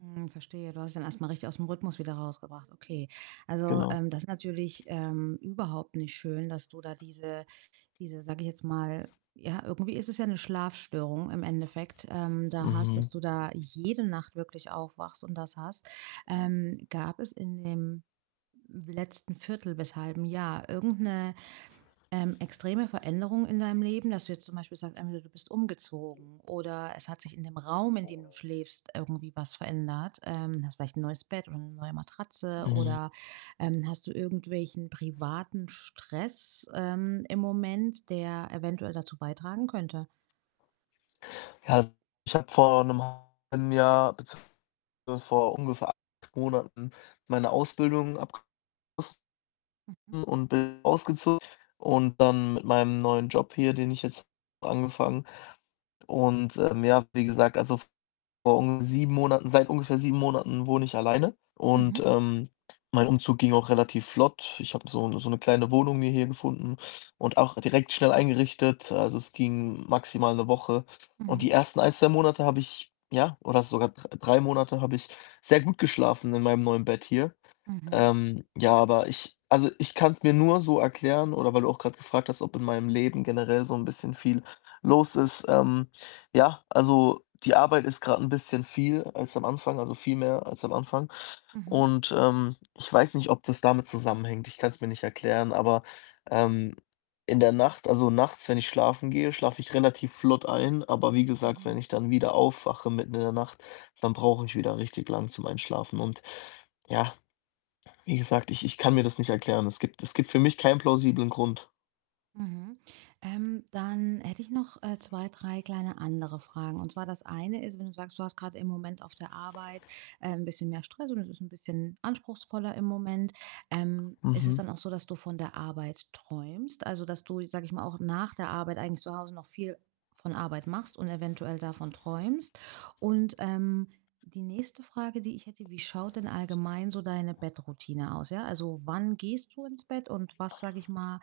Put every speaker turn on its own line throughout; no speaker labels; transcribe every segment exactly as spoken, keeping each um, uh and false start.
Mhm, verstehe, du warst dann erst mal richtig aus 'm Rhythmus wieder rausgebracht. Okay. Also,
Genau.
ähm, das ist natürlich, ähm, überhaupt nicht schön, dass du da diese diese, sage ich jetzt mal ja, irgendwie ist es ja 'ne Schlafstörung im Endeffekt, ähm, da hast
Mhm.
dass du da jede Nacht wirklich aufwachst und das hast. Ähm, gab es in dem letzten viertel bis halben Jahr irgend 'ne, ähm, extreme Veränderung in deinem Leben, dass du jetzt zum Beispiel sagst: Entweder du bist umgezogen oder es hat sich in dem Raum, in dem du
[unintelligible]
schläfst, irgendwie was verändert. Ähm, hast vielleicht 'n neues Bett oder 'ne neue Matratze
Mhm.
oder, ähm, hast du irgendwelchen privaten Stress, ähm, im Moment, der eventuell dazu beitragen könnte?
Ja, also, ich habe vor 'nem halben Jahr, beziehungsweise vor ungefähr acht Monaten, meine Ausbildung abgeschlossen.
Mhm.
und bin ausgezo und dann mit meinem neuen Job hier, den ich jetzt angefangen. Und, ähm, ja, wie gesagt, also, vor ung sieben Monaten seit ungefähr sieben Monaten wohne ich alleine. Und,
Mhm.
ähm, mein Umzug ging auch relativ flott. Ich habe so 'ne so 'ne kleine Wohnung mir hier gefunden und auch direkt schnell eingerichtet. Also, es ging maximal 'ne Woche und die
Mhm.
ersten ein, zwei Monate habe ich ja, oder sogar dr drei Monate habe ich sehr gut geschlafen in meinem neuen Bett hier.
Mhm.
Ähm, ja, aber ich also, ich kann's mir nur so erklären oder weil du auch grad gefragt hast, ob in meinem Leben generell so 'n bisschen viel los ist, ähm. Ja, also, die Arbeit ist grad 'n bisschen viel als am Anfang also, viel mehr als am Anfang.
Mhm.
Und, ähm, ich weiß nicht, ob das damit zusammenhängt. Ich kann's mir nicht erklären, aber, ähm, in der Nacht also, nachts, wenn ich schlafen gehe, schlafe ich relativ flott ein. Aber wie gesagt, wenn
Mhm.
ich dann wieder aufwache, mitten in der Nacht, dann brauche ich wieder richtig lang zum Einschlafen. Und, ja, wie gesagt, ich ich kann mir das nicht erklären. Es gibt es gibt für mich keinen plausiblen Grund.
Mhm. Ähm, dann hätte ich noch, äh, zwei, drei kleine andere Fragen. Und zwar das eine ist, wenn du sagst, du hast grad im Moment auf der Arbeit, äh, 'n bisschen mehr Stress und es ist 'n bisschen anspruchsvoller im Moment, ähm, ist es
Mhm.
dann auch so, dass du von der Arbeit träumst? Also, dass du, sage ich mal, auch nach der Arbeit eigentlich zu Hause noch viel von Arbeit machst und eventuell davon träumst? Und, ähm, die nächste Frage, die ich hätte: Wie schaut denn allgemein so deine Bettroutine aus, ja? Also, wann gehst du ins Bett und was, sage ich mal,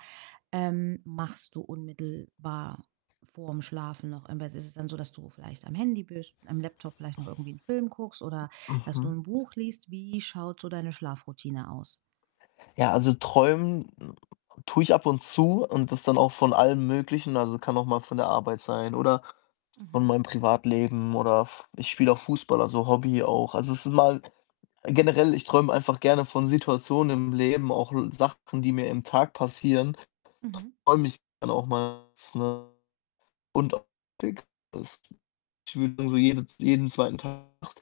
ähm, machst du unmittelbar vorm Schlafen noch im Bett? Ist es dann so, dass du vielleicht am Handy bist, am Laptop vielleicht noch irgendwie 'n Film guckst oder dass du
Mhm.
'n Buch liest? Wie schaut so deine Schlafroutine aus?
Ja, also, träumen tue ich ab und zu und das dann auch von allem Möglichen, also, kann auch mal von der Arbeit sein oder von
Mhm.
meinem Privatleben oder F ich spiele auch Fußball, also, Hobby auch. Also, es ist mal generell, ich träume einfach gerne von Situationen im Leben. Auch Sachen, die mir im Tag passieren,
Mhm.
träume ich dann auch mals, ne? Und auch [unintelligible] Ich würde dann so jede jeden zweiten Tag, Nacht